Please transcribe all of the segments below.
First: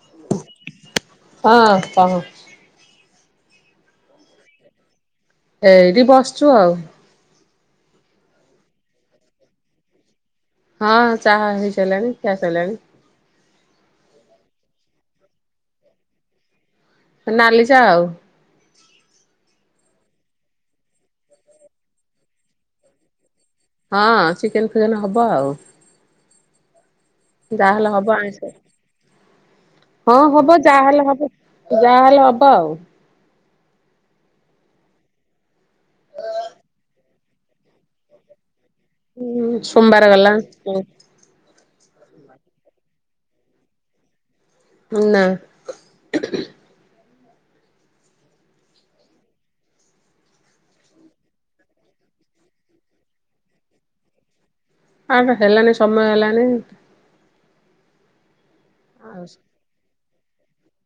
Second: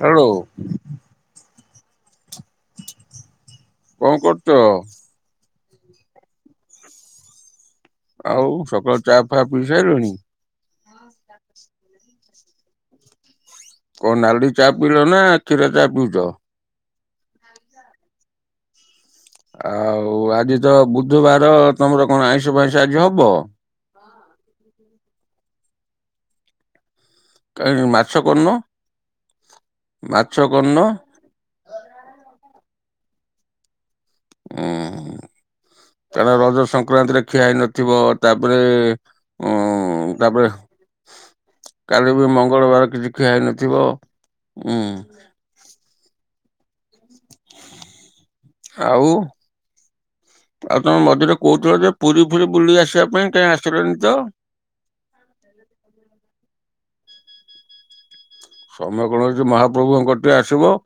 Hello. ହଁ କହ କଁ କରୁଛ? ଏଇଠି ବସଛୁ ଆଉ। ଆଉ ସକାଳୁ ଚା ଫା ପିଇ ସାଇଲଣି? ହଁ ଚାହା ହେଇ ସାଇଲାଣି ଖିଆ ସଇଲାଣି। କଣ ନାଲି ଚା ପିଇଲ ନା କ୍ଷୀର ଚା ପିଉଛ? ନାଲି ଚା ଆଉ। ଆଉ ଆଜି ତ ବୁଧୁବାର ତମର କଣ ଆଇଁଷ ଫାଇଁଷ ଆଜି ହବ? ହଁ ଚିକେନ ଫିକେନ ହବ ଆଉ। କାଇଁ ଯାହାହେଲେ ମାଛ ହବ କରିନ ଆଇଁଷ ହଁ ମାଛ ହବ କରିନ ଯାହାହେଲେ ହବ। ଯାହାହେଲେ ହବ ଆଉ। ଉଁ, କାରଣ ରଜ ସଂକ୍ରାନ୍ତିରେ ଖିଆ ହେଇ ନଥିବ ତାପରେ ଉଁ ସୋମବାର ଗଲା ତାପରେ ଉଁ। କାଲି ବି ମଙ୍ଗଳବାର କିଛି ଖିଆଇନଥିବ ଉଁ। ନା ଆଉ। ଆଉ ତମ ମଝିରେ କହୁଥିଲ ଯେ ପୁରୀ ଫୁରୀ ବୁଲି ଆସିବା ପାଇଁ କାଇଁ ଆସିଲନି ତ। ଆ ହେଲାନି ସମୟ ହେଲାନି। ସମୟ ଆଉ କଣ ଅଛି ମହାପ୍ରଭୁଙ୍କ କତିକି ଆସିବ।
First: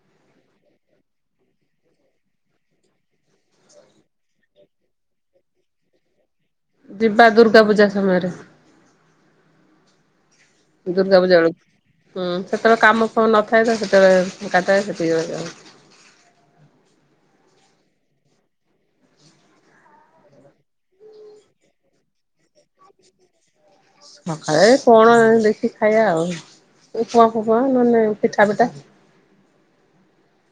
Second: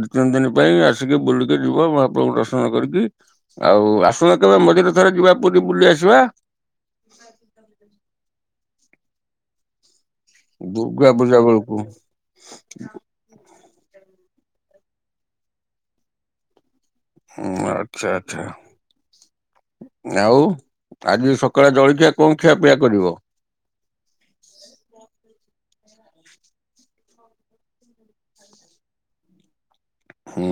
ଦି ତିନି ଦିନ ପାଇଁ ଆସିକି ବୁଲିକି ଯିବ ମହାପ୍ରଭୁଙ୍କୁ ଦର୍ଶନ କରିକି। ଆଉ ଆସୁନ କେବେ ମଝିରେ ଥରେ ଯିବା ପୁରୀ ବୁଲି ଆସିବା। ଯିବା ଦୁର୍ଗା ପୂଜା ସମୟରେ। ଦୁର୍ଗା ପୂଜା ବେଳକୁ ହୁଁ ସେତେବେଳେ କାମ ଫାମ ନଥାଏ ତ ସେତେବେଳେ ଫାଙ୍କାଥାଏ, ସେତିକିବେଳଯାଉ। ହୁଁ, ଆଚ୍ଛା ଆଚ୍ଛା। ଆଉ ଆଜି ସକାଳେ ଜଳଖିଆ କଣ ଖିଆ ପିଆ କରିବ? ସକାଳେ କଣ ଦେଖି ଖାଇବା ଆଉ। ଉପମା ଫୁପମା ନହେନେ ପିଠା ପିଠା। ହୁଁ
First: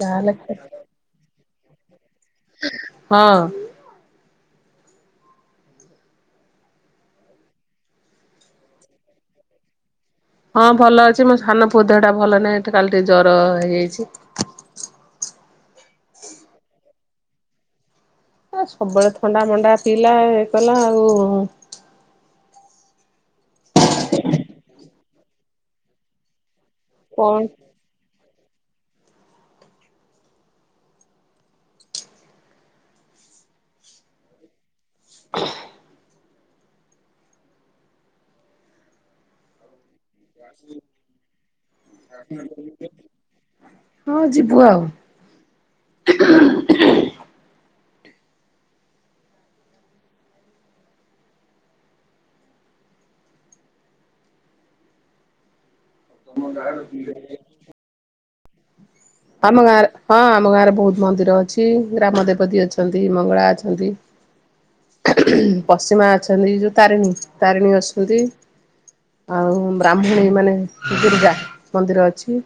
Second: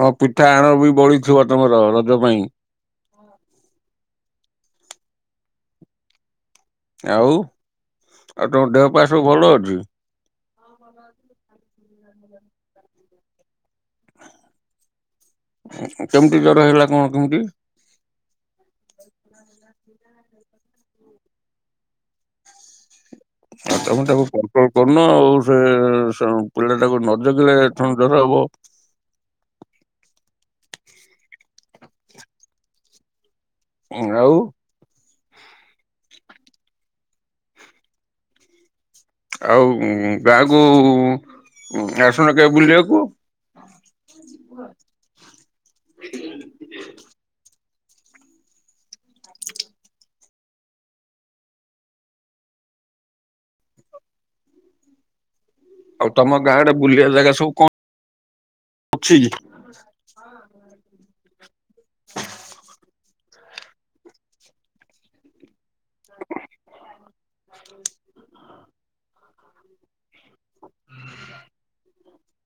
ହଁ ପିଠା ଆଣ ବି ବଳିଥିବ ତମର ରଜ ପାଇଁ। ହଁ। ଆଉ ଆଉ ତମ ଦେହ ପା ସବୁ ଭଲ ଅଛି? ହଁ ଭଲ ଅଛି ମୋ ସାନ ପୁଅ ଦେହ ଟା ଭଲ ନାହିଁ, କାଲି ଟିକେ ଜର ହେଇଯାଇଛି। କେମିତି ଜର ହେଲା କଁ କେମିତି? ଆ ସବୁବେଳେ ଥଣ୍ଡା ମଣ୍ଡା ପିଇଲା ଇଏ କଲା ଆଉ। ଆଉ ତମେ ତାକୁ କଣ୍ଟ୍ରୋଲ କରୁନ ଆଉ ସେ ସ ପିଲା ଟାକୁ ନ କଣ ଜଗିଲେ କଁ ଜର ହବ। ଉଁ ଆଉ। [inaudible] [inaudible] ଆଉ ଗାଁକୁ ଆସୁନୁ କେବେ ବୁଲିବାକୁ? ହଁ ଯିବୁ ଆଉ। ଆଉ ତମ ଗାଁ ଆଡ଼େ ବୁଲିବା ଜାଗା ସବୁ କ ଅଛି? ଆମ ଗାଁରେ ହଁ ଆମ ଗାଁରେ ବୋହୁତ ମନ୍ଦିର ଅଛି ଗ୍ରାମଦେବତୀ ଅଛନ୍ତି। ମଙ୍ଗଳା ଅଛନ୍ତି। ପଶ୍ଚିମା ଅଛନ୍ତି ଯୋଉ ତାରିଣୀ ତାରିଣୀ ଅସନ୍ତି। ଆଉ ବ୍ରାହ୍ମୁଣୀ ମାନେ ଦୁର୍ଗା ମନ୍ଦିର ଅଛି।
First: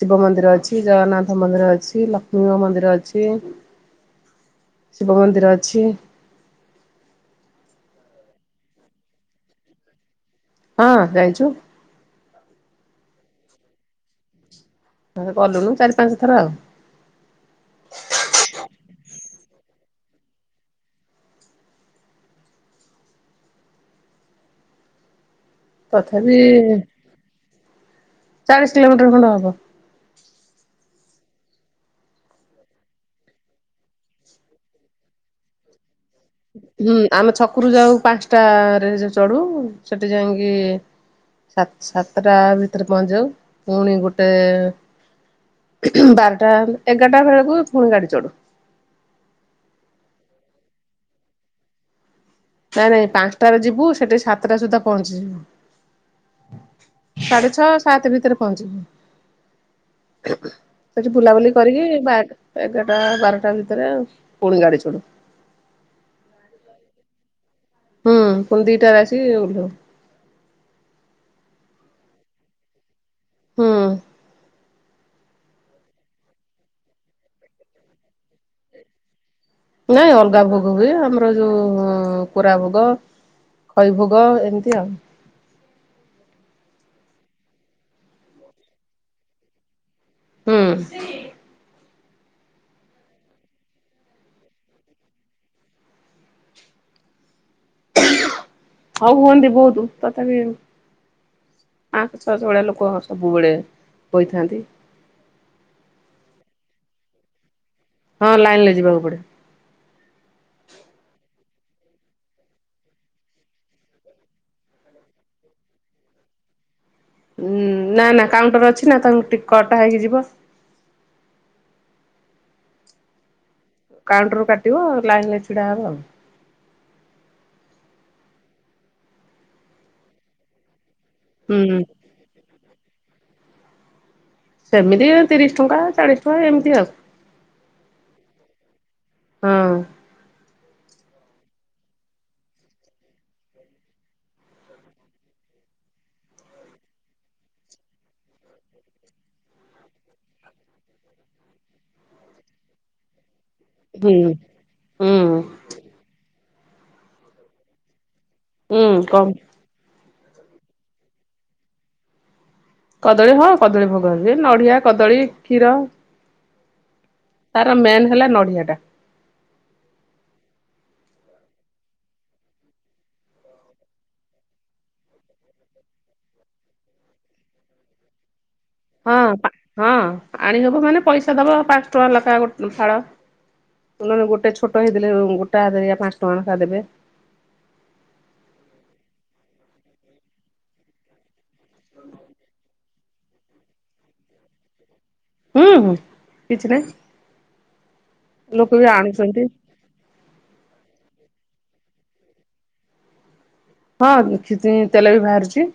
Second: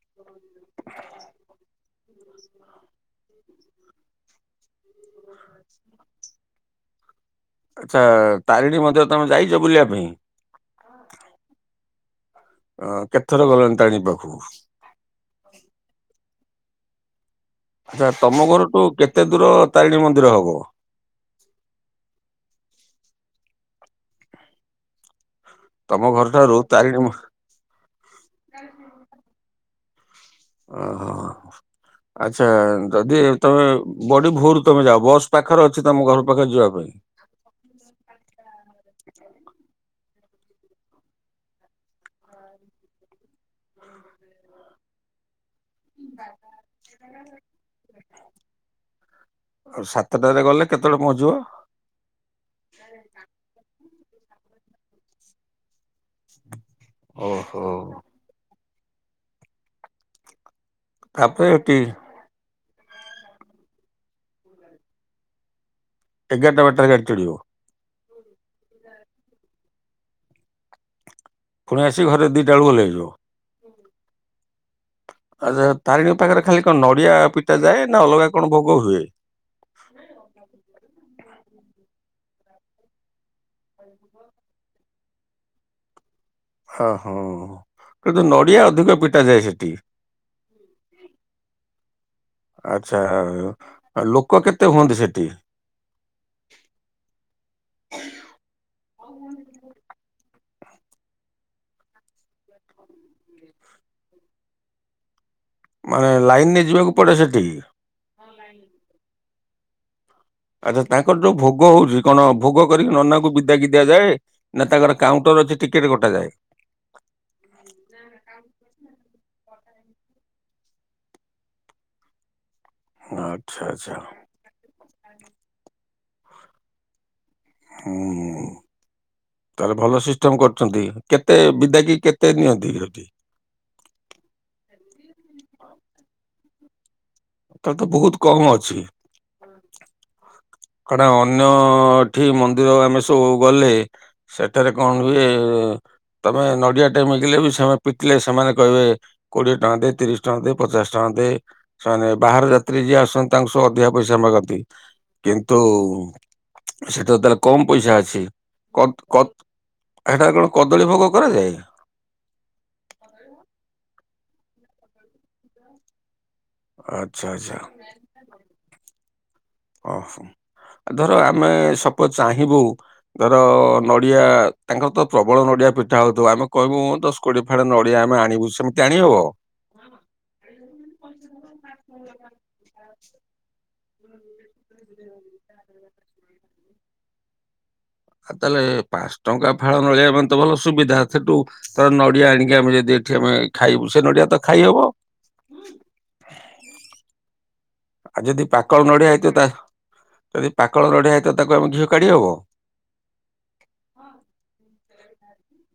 ଶିବ ମନ୍ଦିର ଅଛି ଜଗନ୍ନାଥ ମନ୍ଦିର ଅଛି ଲକ୍ଷ୍ମୀଙ୍କ ମନ୍ଦିର ଅଛ୍ ତିଏ ଶିବ ମନ୍ଦିର ଅଛି। ଆଚ୍ଛା ତାରିଣୀ ମନ୍ଦିର ତମେ ଯାଇଚ ବୁଲିବା ପାଇଁ? ହଁ ଜାଇଚୁ। ଅ କେତ ଥର ଗଲଣି ତାରିଣୀ ପାଖୁକୁ? ହଁ ଗଲୁଣୁ ଚାରି ପାଞ୍ଚ ଥର ଆଉ। ଆଚ୍ଛା ତମ ଘରଠୁ କେତେ ଦୂର ତାରିଣୀ ମନ୍ଦିର ହବ? ତମ ଘର ତଥାପି ଠାରୁ ତାରିଣୀ ମ ଚାଳିଶ କିଲୋମିଟର୍ ଖଣ୍ଡେ ହବ। ଅହ। ଆଚ୍ଛା ଯଦି ତମେ ବଡ଼ି ଭୋରରୁ ତମେ ଯାଅ ବସ୍ ପାଖରେ ଅଛି ତମ ଘର ପାଖରେ ଯିବା ପାଇଁ? ହୁଁ ଆମେ ଛକୁରୁ ଯାଉ ପାଂଶଟାରେ ଯେ ଚଢ଼ୁ ସେଠି ଯାଇଁକି ସା ସାତଟା ଭିତରେ ପହଞ୍ଚିଯାଉ ପୁଣି ଗୋଟେ ବାରଟା ଏଗାରଟା ବେଳୁକୁ ଫୁଣି ଗାଡ଼ି ଚଢୁ। ଆଉ ସାତଟାରେ ଗଲେ କେତଳେ ପହଞ୍ଚିବ? ନାଁ ନାଇଁ ପାଂଶଟାରେ ଯିବୁ ସେଠି ସତଟା ସୁଦ୍ଧା ପହଞ୍ଚିଯିବୁ। ସାଢ଼େ ଓହୋ ଛଅ ସାତେ ଭିତରେ ପହଞ୍ଚିବୁ। ସେଠି ତାପରେ ବୁଲାବୁଲି ଏଠି କରିକି ବା ଏଗାରଟା ବାରଟା ଭିତରେ ପୁଣି ଗାଡ଼ି ଚଢ଼। ଏଗାରଟା ବାରଟାରେ ଗାଡ଼ି ଚଢ଼ିବ? ହୁଁ ପୁଣି ଦିଟାରେ ଆସି ଉଲ୍ହଉ। ପୁଣି ଆସି ଘରେ ଦିଇଟା ଓଳୁ ଓଲ୍ହେଇଯିବ। ହୁଁ। ଆଚ୍ଛା ତାରିଣୀଙ୍କ ପାଖରେ ଖାଲି କଣ ନଡ଼ିଆ ପିଟା ଯାଏ ନାଁ ଅଲଗା କଣ ଭୋଗ ହୁଏ? ନାଇଁ ଅଲଗା ଭୋଗ ହୁଏ ଆମର ଯୋଉ କୋରା ଭୋଗ। ଖଇ ଭୋଗ ଏମିତି ଆଉ। ହ ହ କିନ୍ତୁ ନଡ଼ିଆ ଅଧିକ ପିଟାଯାଏ ସେଠି। ହୁଁ। ଆଚ୍ଛା ଲୋକ କେତେ ହୁଅନ୍ତି ସେଠି? ହ ହୁଅନ୍ତି ବହୁତୁ ତଥାପି ପାଁଶ ଛଅଶ ଭଳିଆ ଲୋକ ସବୁବେଳେ ହୋଇଥାନ୍ତି। ମା ଲାଇନ୍ ରେ ଯିବାକୁ ପଡ଼େ ସେଠିକି? ହଁ ଲାଇନ୍ ଲେ ଯିବାକୁ ପଡ଼େ। ଆଚ୍ଛା ତାଙ୍କର ଯୋଉ ଭୋଗ ହଉଚି କଣ ଭୋଗ କରିକି ନନାକୁ ବିଦାକି ଦିଆଯାଏ? ନାଁ ତାଙ୍କର କାଉଣ୍ଟର ଅଛି ଟିକେଟ୍ କଟାଯାଏ? ଉଁ ନାଁ ନାଁ କାଉଣ୍ଟର୍ ଅଛି ନାଁ ତାଙ୍କୁ ଟି କଟା ହେଇକି ଯିବ। ଆଚ୍ଛା ଆଚ୍ଛା। କାଉଣ୍ଟରୁ କାଟିବ ଲାଇନ୍ ରେ ଛିଡ଼ା ହବ ଆଉ। ହୁଁ ହୁଁ ତାହେଲେ ଭଲ ସିଷ୍ଟମ୍ କରଚନ୍ତି କେତେ ହୁଁ ବିଦାକି କେ ଏତେ ନିଅନ୍ତିଉଠି। ସେମିତି ତିରିଶ ଟଙ୍କା ଚାଳିଶ ଟଙ୍କା ଏମିତି ଆଉ। ତ ତ ବହୁତ କମ ଅଛି। ହଁ। କାରଣ ଅନ୍ୟଠି ମନ୍ଦିର ଆମେ ସବୁ ଗଲେ ସେଠାରେ କଣ ହୁଏ? ତମେ ନଡିଆ ଟାଇମଗଲେ ବି ସେମାନେ ପିତିଲେ ସେମାନେ କହିବେ କୋଡିଏ ଟଙ୍କା ଦେ, ତିରିଶ ଟଙ୍କା ଦେ, ପଚାଶ ଟଙ୍କା ଦେ ସେମାନେ ବାହାର ଯାତ୍ରୀ ଯିଏ ଆସନ୍ତି। ତାଙ୍କୁ ସବୁ ଅଧିକା ହୁଁ ପଇସା ମାଗନ୍ତି। ହୁଁ କିନ୍ତୁ ସେଟା ତାହେଲେ କମ ପଇସା ଅଛି ହୁଁ କତ କମ୍ କତ ଏଟା କଣ କଦଳୀ ଭୋଗ କରାଯାଏ? କଦଳୀ ହଁ କଦଳୀ ଭୋଗ ହୁଏ, ନଡିଆ, କଦଳୀ, କ୍ଷୀର। ଆଚ୍ଛା ଆଚ୍ଛା ତାର ମେନ୍ ହେଲା ନଡିଆ ଟା। ଓହୋ ଧର ଆମେ ସପୋଚ୍ ଚାହିଁବୁ ଧର ନଡିଆ ତାଙ୍କର ତ ପ୍ରବଳ ନଡିଆ ପିଠା ହଉଥିବ ଆମେ କହିବୁ ଦ କୋଡି ଫାଳେ ନଡିଆ ଆମେ ଆଣିବୁ ସେ ହଁ ହଁ ଆଣିଦବ ମାନେ ପଇସା ଦବ ପାଞ୍ଚ ଟଙ୍କା ଲେଖାଏ ଗୋ ଫାଳ। ତୁ ନେ ଗୋଟେ ଛୋଟଇଲେ ଗୋଟା ହାରଆ ପାଞ୍ଚ ଟଙ୍କା ଲୋ ଦେବେ। ଆଉ ତାହେଲେ ପାଞ୍ଚ ଟଙ୍କା ଫାଳ ନଳିଆ ପାଇଁ ତ ଭଲ ସୁବିଧା ସେଠୁ ତ ନଡିଆ ଆଣିକି ଆମେ ଯଦି ଏଠି ଆମେ ଖାଇବୁ ସେ ନଡିଆ ତ ଖାଇ ହବ? ହୁଁ ହୁଁ କିଛି ନାହିଁ। ଆଉ ଯଦି ଲୋକ ପାକଳ ବି ଆଣୁଛନ୍ତି ନଡ଼ିଆଇତ ଯଦି ପାକଳ ନଡ଼ିଆ ହଇତ ତାକୁ ଆମେ ଘିଅ କାଢ଼ି ହବ? ହଁ ସେତି ତେଲ ବି ବାହାରୁଛି।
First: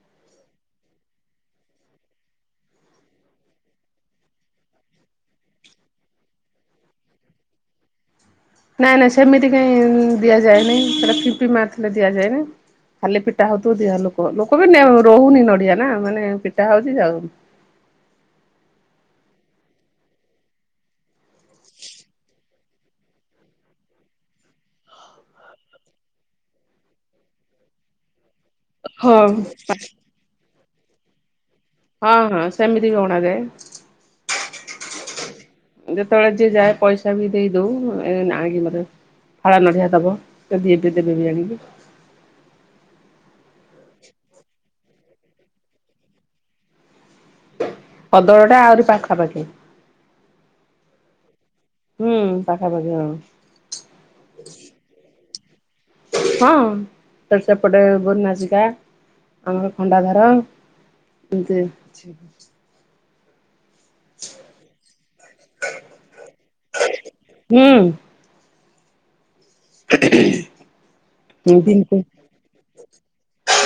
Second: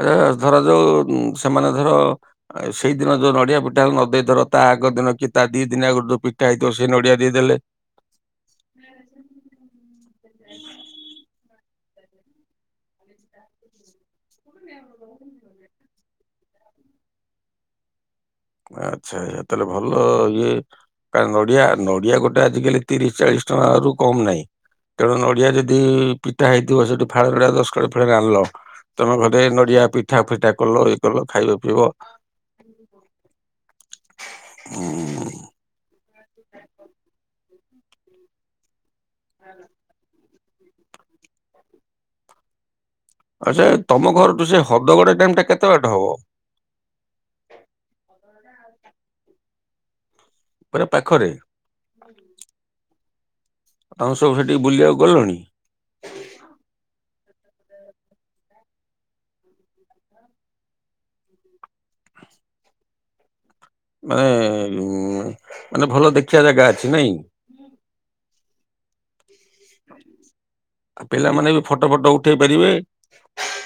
ଆଛା ଧରା ଯୋଉ ସେମାନେ ଧର ସେଇଦିନ ଯୋଉ ନଡିଆ ପିଠା ହେ ନ ଦେଇଥର ତା ଆଗ ଦିନ କି ତା ଦି ଦିନି ଆଗରୁ ଯୋଉ ପିଠା ହେଇଥିବ ସେଇ ନଡିଆ ଦେଇଦେଲେ। ନାଇଁ ନାଇଁ ସେମିତି କାଇହିଁ ଦିଆଯାଏନି ସେଟ କିମ୍ପି ମାରିଥିଲେ ଦିଆଯାନି। ଖାଲି ପିଟା ହଉଥିବ ଦିହ ଲୋକ ଲୋକ ବି ରହୁନି ନଡିଆ ନା ମାନେ ପିଟା ହଉଛି ଯାଉ ଆଚ୍ଛା ଏ ତାହେଲେ ଭଲ ଇଏ। କାର ନଡିଆ ନଡିଆ ଗୋଟେ ଆଜିକାଲି ତିରିଶ ଚାଳିଶ ଟଙ୍କା ରୁ କମ ନାହିଁ। ତେଣୁ ନଡିଆ ଯଦି ପିଠା ହେଇଥିବ ସେଠି ଫାଳ ଗଡିଆ ଦଶ କକାଳେ ଫାଳେ ଆଣିଲ। ତମେ ହଁ। ଘରେ ନଡିଆ ପିଠା ଫିଠା କଲ ଇଏ କଲ ଖାଇବ ପିଇବ। ହଁ ହଁ ସେମିତି ବି ଅଣାଯାଏ। ହୁଁ। ଯେତେବେଳେ ଯିଏ ଯାଏ ପଇସା ବି ଦେଇ ଦଉ ଏ ଆଣିକି ମତେ ଫାଳ ନଡିଆ ଦବ। କ ଦେଏ ଦେବେ ଆଣିବ। ଆଚ୍ଛା ତମ ଘରଠୁ ସେ ହ୍ରଦଗଡ଼ ଟାଇମ ଟା କେତେ ବାଟ ହବ? ହଦଗଡଟା ଆହୁରି ପାଖାପାଖି। ପୁରା ପାଖରେ। ହୁଁ ପାଖାପାଖି ହଁ। ଆଉ ସବୁ ସେଠିକି ବୁଲିବାକୁ ଗଲଣି? ହଁ ସେପଟେ ଗୋନାସିକା ଆମର ଖଣ୍ଡା ଧାର। [unintelligible] ମେ ଉଁ ଏ। ମାନେ ଭଲ ଦେଖି ଖିଆ ଜାଗା ଅଛି ନାଇଁ? ହୁଁ। ଆଉ ପିଲାମାନେ ବି ଫଟୋ ଦିନକୁ ଫଟୋ ଉଠେଇ ପାରିବେ।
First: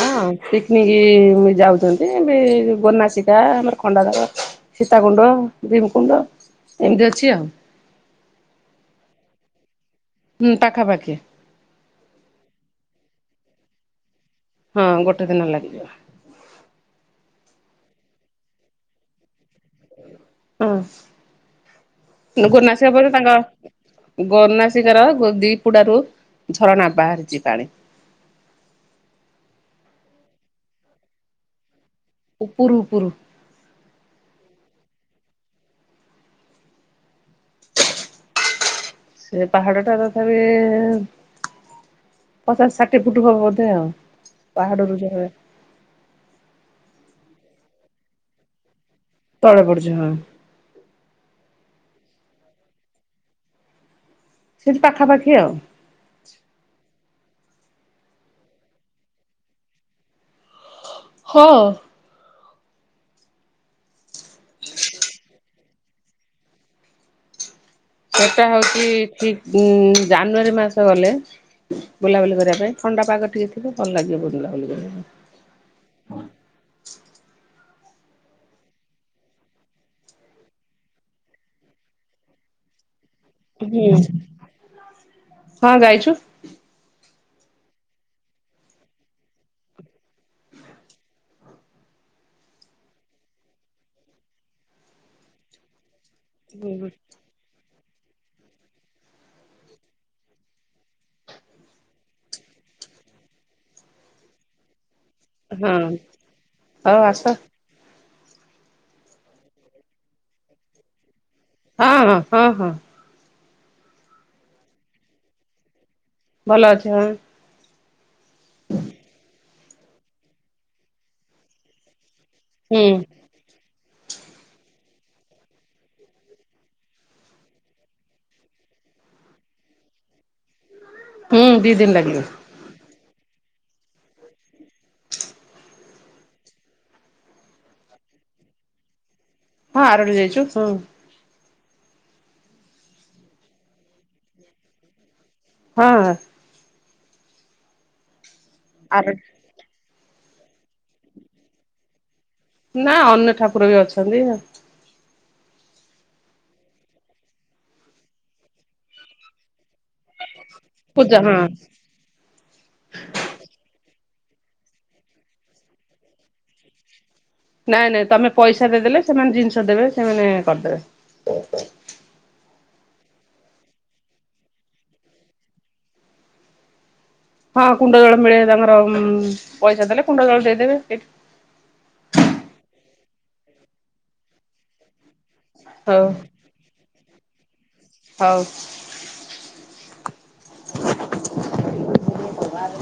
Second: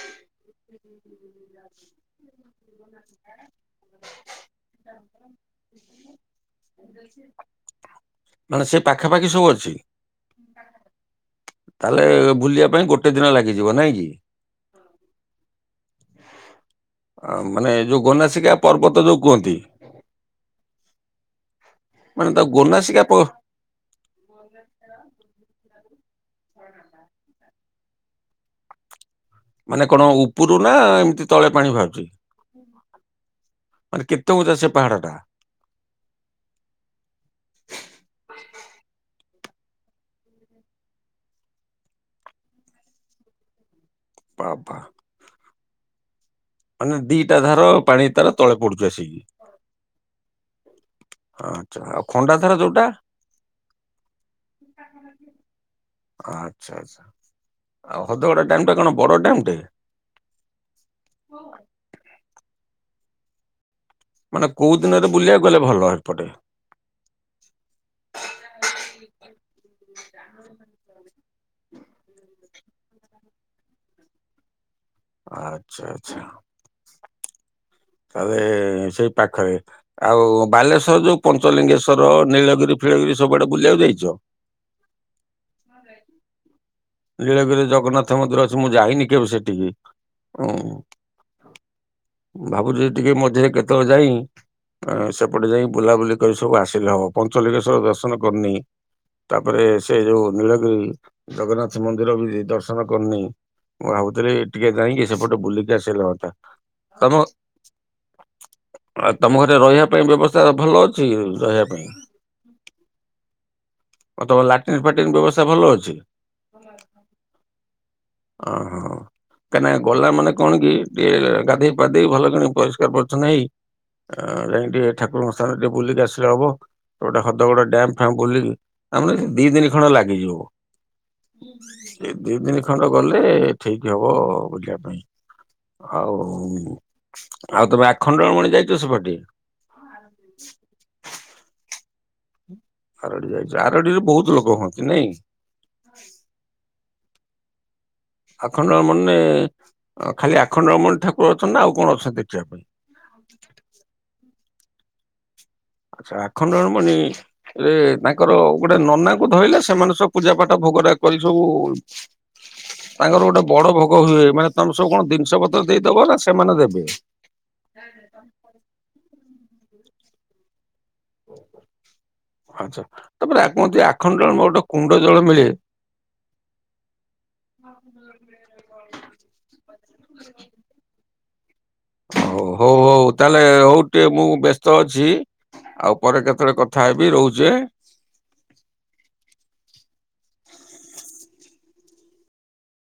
ହଁ ପିକନିକି ଯାଉଛନ୍ତି ବି ଗୋନାସିକା ଆମର ଖଣ୍ଡାଧାର। ସୀତା କୁଣ୍ଡ ଭୀମକୁୁଣ୍ଡ। ମାନେ ସେ ପାଖାପାଖି ସବୁ ଅଛି? ହୁଁ ପାଖାପାଖି। ତାହେଲେ ଭୁଲିବା ପାଇଁ ଗୋଟେ ଦିନ ଲାଗିଯିବ ନାଇଁ କି? ହଁ ଗୋଟେ ଦିନ ଲାଗିଯିବ। ଆ ମାନେ ଯୋଉ ଗୋନାସିକା ପର୍ବତ ଯୋଉ କୁହନ୍ତି। ମାନେ ତା ହୁଁ ଗୋନାସିକା ପରେ ପ ତାଙ୍କ ଗନାସିକର ଗ ଦିପୁଡାରୁୁ ଝରଣା ବାହାରିଛି ପାଣି। ମାନେ କଣ ଉପୁରୁ ନା ଏମିତି ତଳେ ପାଣି ବାହାରୁଛି? ଉପୁରୁ ଉପୁରୁ। ମାନେ କେତେ ଉଞ୍ଚା ସେ ପାହାଡଟା? ସେ ପାହାଡ ଟା ତଥାପି ପଚାଶ ଷାଠିଏ ଫୁଟ ହବ ବୋଧେ ଆଉ। ବାବା ପାହାଡରୁ ଝରେ ମାନେ ଦିଟା ଧାର ପାଣି ତାର ତଳେ ପଡୁଛୁ ଆସିକି। ତଳେ ପଡୁଛି ହଁ। ଆଚ୍ଛା ଆଉ ଖଣ୍ଡାଧାର ଯୋଉଟା? ସେଠି ପାଖାପାଖି [unintelligible] ଆଉ। ଆଚ୍ଛା ଆଚ୍ଛା ଆଉ ହଦଗଡ ଡ୍ୟାମ ଟା କଣ ବଡ ଡ୍ୟାମ ଟେ? ହଁ। ମାନେ କୋଉ ଦିନରେ ବୁଲିବାକୁ ଗଲେ ଭଲ ହେପଟେ? ସେଟା ହଉଛି ଠିକ୍ ଉଁ ଜାନୁଆରୀ ମାସ ଗଲେ। ବୁଲାବୁଲି କରିବା ପାଇଁ ଥଣ୍ଡା ପାଗ ଟିକେ ଥିବ ଭଲ ଲାଗିବ ବୁଲାବୁଲି କରିବା ପାଇଁ। ଆଚ୍ଛା ଆଚ୍ଛା। ତାଲେ ସେଇ ପାଖରେ ଆଉ ବାଲେଶ୍ଵର ଯୋଉ ପଞ୍ଚଲିଙ୍ଗେଶ୍ଵର ନୀଳଗିରି ଫିଳଗିରି ସବୁଆଡେ ବୁଲିବାକୁ ପାଇଁ। ଯାଇଛ? ହଁ ଯାଇଛୁ। ନୀଳଗିରିରେ ଜଗନ୍ନାଥ ମନ୍ଦିର ଅଛି ମୁଁ ଯାଇନି କେବେ ସେଠିକି ଓଁ ଭାବୁଛି ଟିକେ ମଝିରେ କେତେବେଳେ ଯାଇଁ ଏ ସେପଟେ ଯାଇଁ ବୁଲାବୁଲି କରି ସବୁ ଆସିଲେ ହଁ ହବ ପଞ୍ଚ ଞ୍ଚଲିଙ୍ଗେଶ୍ୱର ଦର୍ଶନ କରିନେଇ ତାପରେ ସେ ଯୋଉ ନୀଳଗିରି ଜଗନ୍ନାଥ ଛି ମନ୍ଦିର ବି ଦର୍ଶନ କରିନେଇ ମୁଁ ଭାବୁଥିଲି ଟିକେ ଯାଇକି ସ ସେପଟେ ବୁଲିକି ଆସିଲେ ହଁଅନ୍ତା ହଉ ତମ ଆସ ଆଉ ତମ ଘରେ ରହିବା ପାଇଁ ବ୍ୟବସ୍ଥା ଭଲ ଅଛି ରହିୟା ହଁ ହଁ ହଁ। ଆଉ ତମ ଲାଟିନ ଫାଟିନ୍ ବ୍ୟବସ୍ଥା ଭଲ ଅଛି? ଭଲ ଅଛି ହଁ। ଓହୋ କାହିଁକି ନା ଗଲା ମାନେ କଣ କି ଟିକେ ଗାଧେଇ ପାଧେଇ ଭଲ କିଣ ହୁଁ ପରିଷ୍କାର ପରିଛନ୍ନ ହେଇ ଅ ଯାଇ ଟିକେ ଠାକୁରଙ୍କ ସ୍ଥାନ ଟିକେ ବୁଲିକି ଆସିଲେ ହବ। ଗୋଟେ ହଦଗଡ ଡ୍ୟମ୍ ଫ୍ୟାମ ବୁଲିକି ତାମାନେ ଦି ଦିନି ଖଣ୍ଡେ ଲାଗିଯିବ। ହୁଁ ଦି ଦିନ ଏ ଲାଗିବ ଦି ଦିନି ଖଣ୍ଡ ଗଲେ ଠିକ୍ ହବ ବୁଲିବା ପାଇଁ। ଆଉ ଆଉ ତମେ ଆଖଣ୍ଡଳ ମଣି ଯାଇଛ ସେପଟେ? ହଁ ଆରଡି ଯାଇଛୁ ହୁଁ। ଆରଡି ଯାଇଛି ଆରଡିରେ ବହୁତ ଲୋକ ହୁଅନ୍ତି ନାଇଁ? ହଁ। ଆଖଣ୍ଡଳ ମଣି ଆର ରେ ଖାଲି ଆଖଣ୍ଡଳମଣି ଠାକୁର ଅଛନ୍ତି ନା ଆଉ କଣ ଅଛନ୍ତି ଦେଖିବା ପାଇଁ? ନା ଅନ୍ୟ ଠାକୁର ବି ଅଛନ୍ତି। ଆଛା ଆଖଣ୍ଡଣମଣି ରେ ତାଙ୍କର ଗୋଟେ ନନା ଙ୍କୁ ଧରିଲେ ସେମାନେ ସବୁ ପୂଜା ପାଠ ଭୋଗ ରାଗ ପୂଜା କରିକି ହଁ। ସବୁ ତାଙ୍କର ଗୋଟେ ବଡ ଭୋଗ ହୁଏ। ମାନେ ତମେ ସବୁ କଣ ଜିନିଷ ପତ୍ର ଦେଇଦବ ନା ସେମାନେ ଦେବେ? ନାଇଁ ନାଇଁ ତମେ ପଇସା ଦେଇଦେଲେ ସେମାନେ ଜିନିଷ ଦେବେ ସେମାନେ କରିଦେବେ। ଆଚ୍ଛା। ତାପରେ କୁହନ୍ତି ଆଖଣ୍ଡାଳ ଗୋଟେ କୁଣ୍ଡ ଜଳ ମିଳେ। ହଁ କୁଣ୍ଡ ଜଳ ମିଳେ ତାଙ୍କର ପଇସା ଦେଲେ କୁଣ୍ଡ ଜଳ ଦେଇଦେବେ। ହଉ ହଉ ହଉ ତାହେଲେ ହଉ ଟିକେ ମୁଁ ବ୍ୟସ୍ତ ଅଛି ଆଉ ହଉ ପରେ କେତେବେଳେ କ ଥା ହେବି ରହୁଛି ହେ। ହଉ। [unintelligible]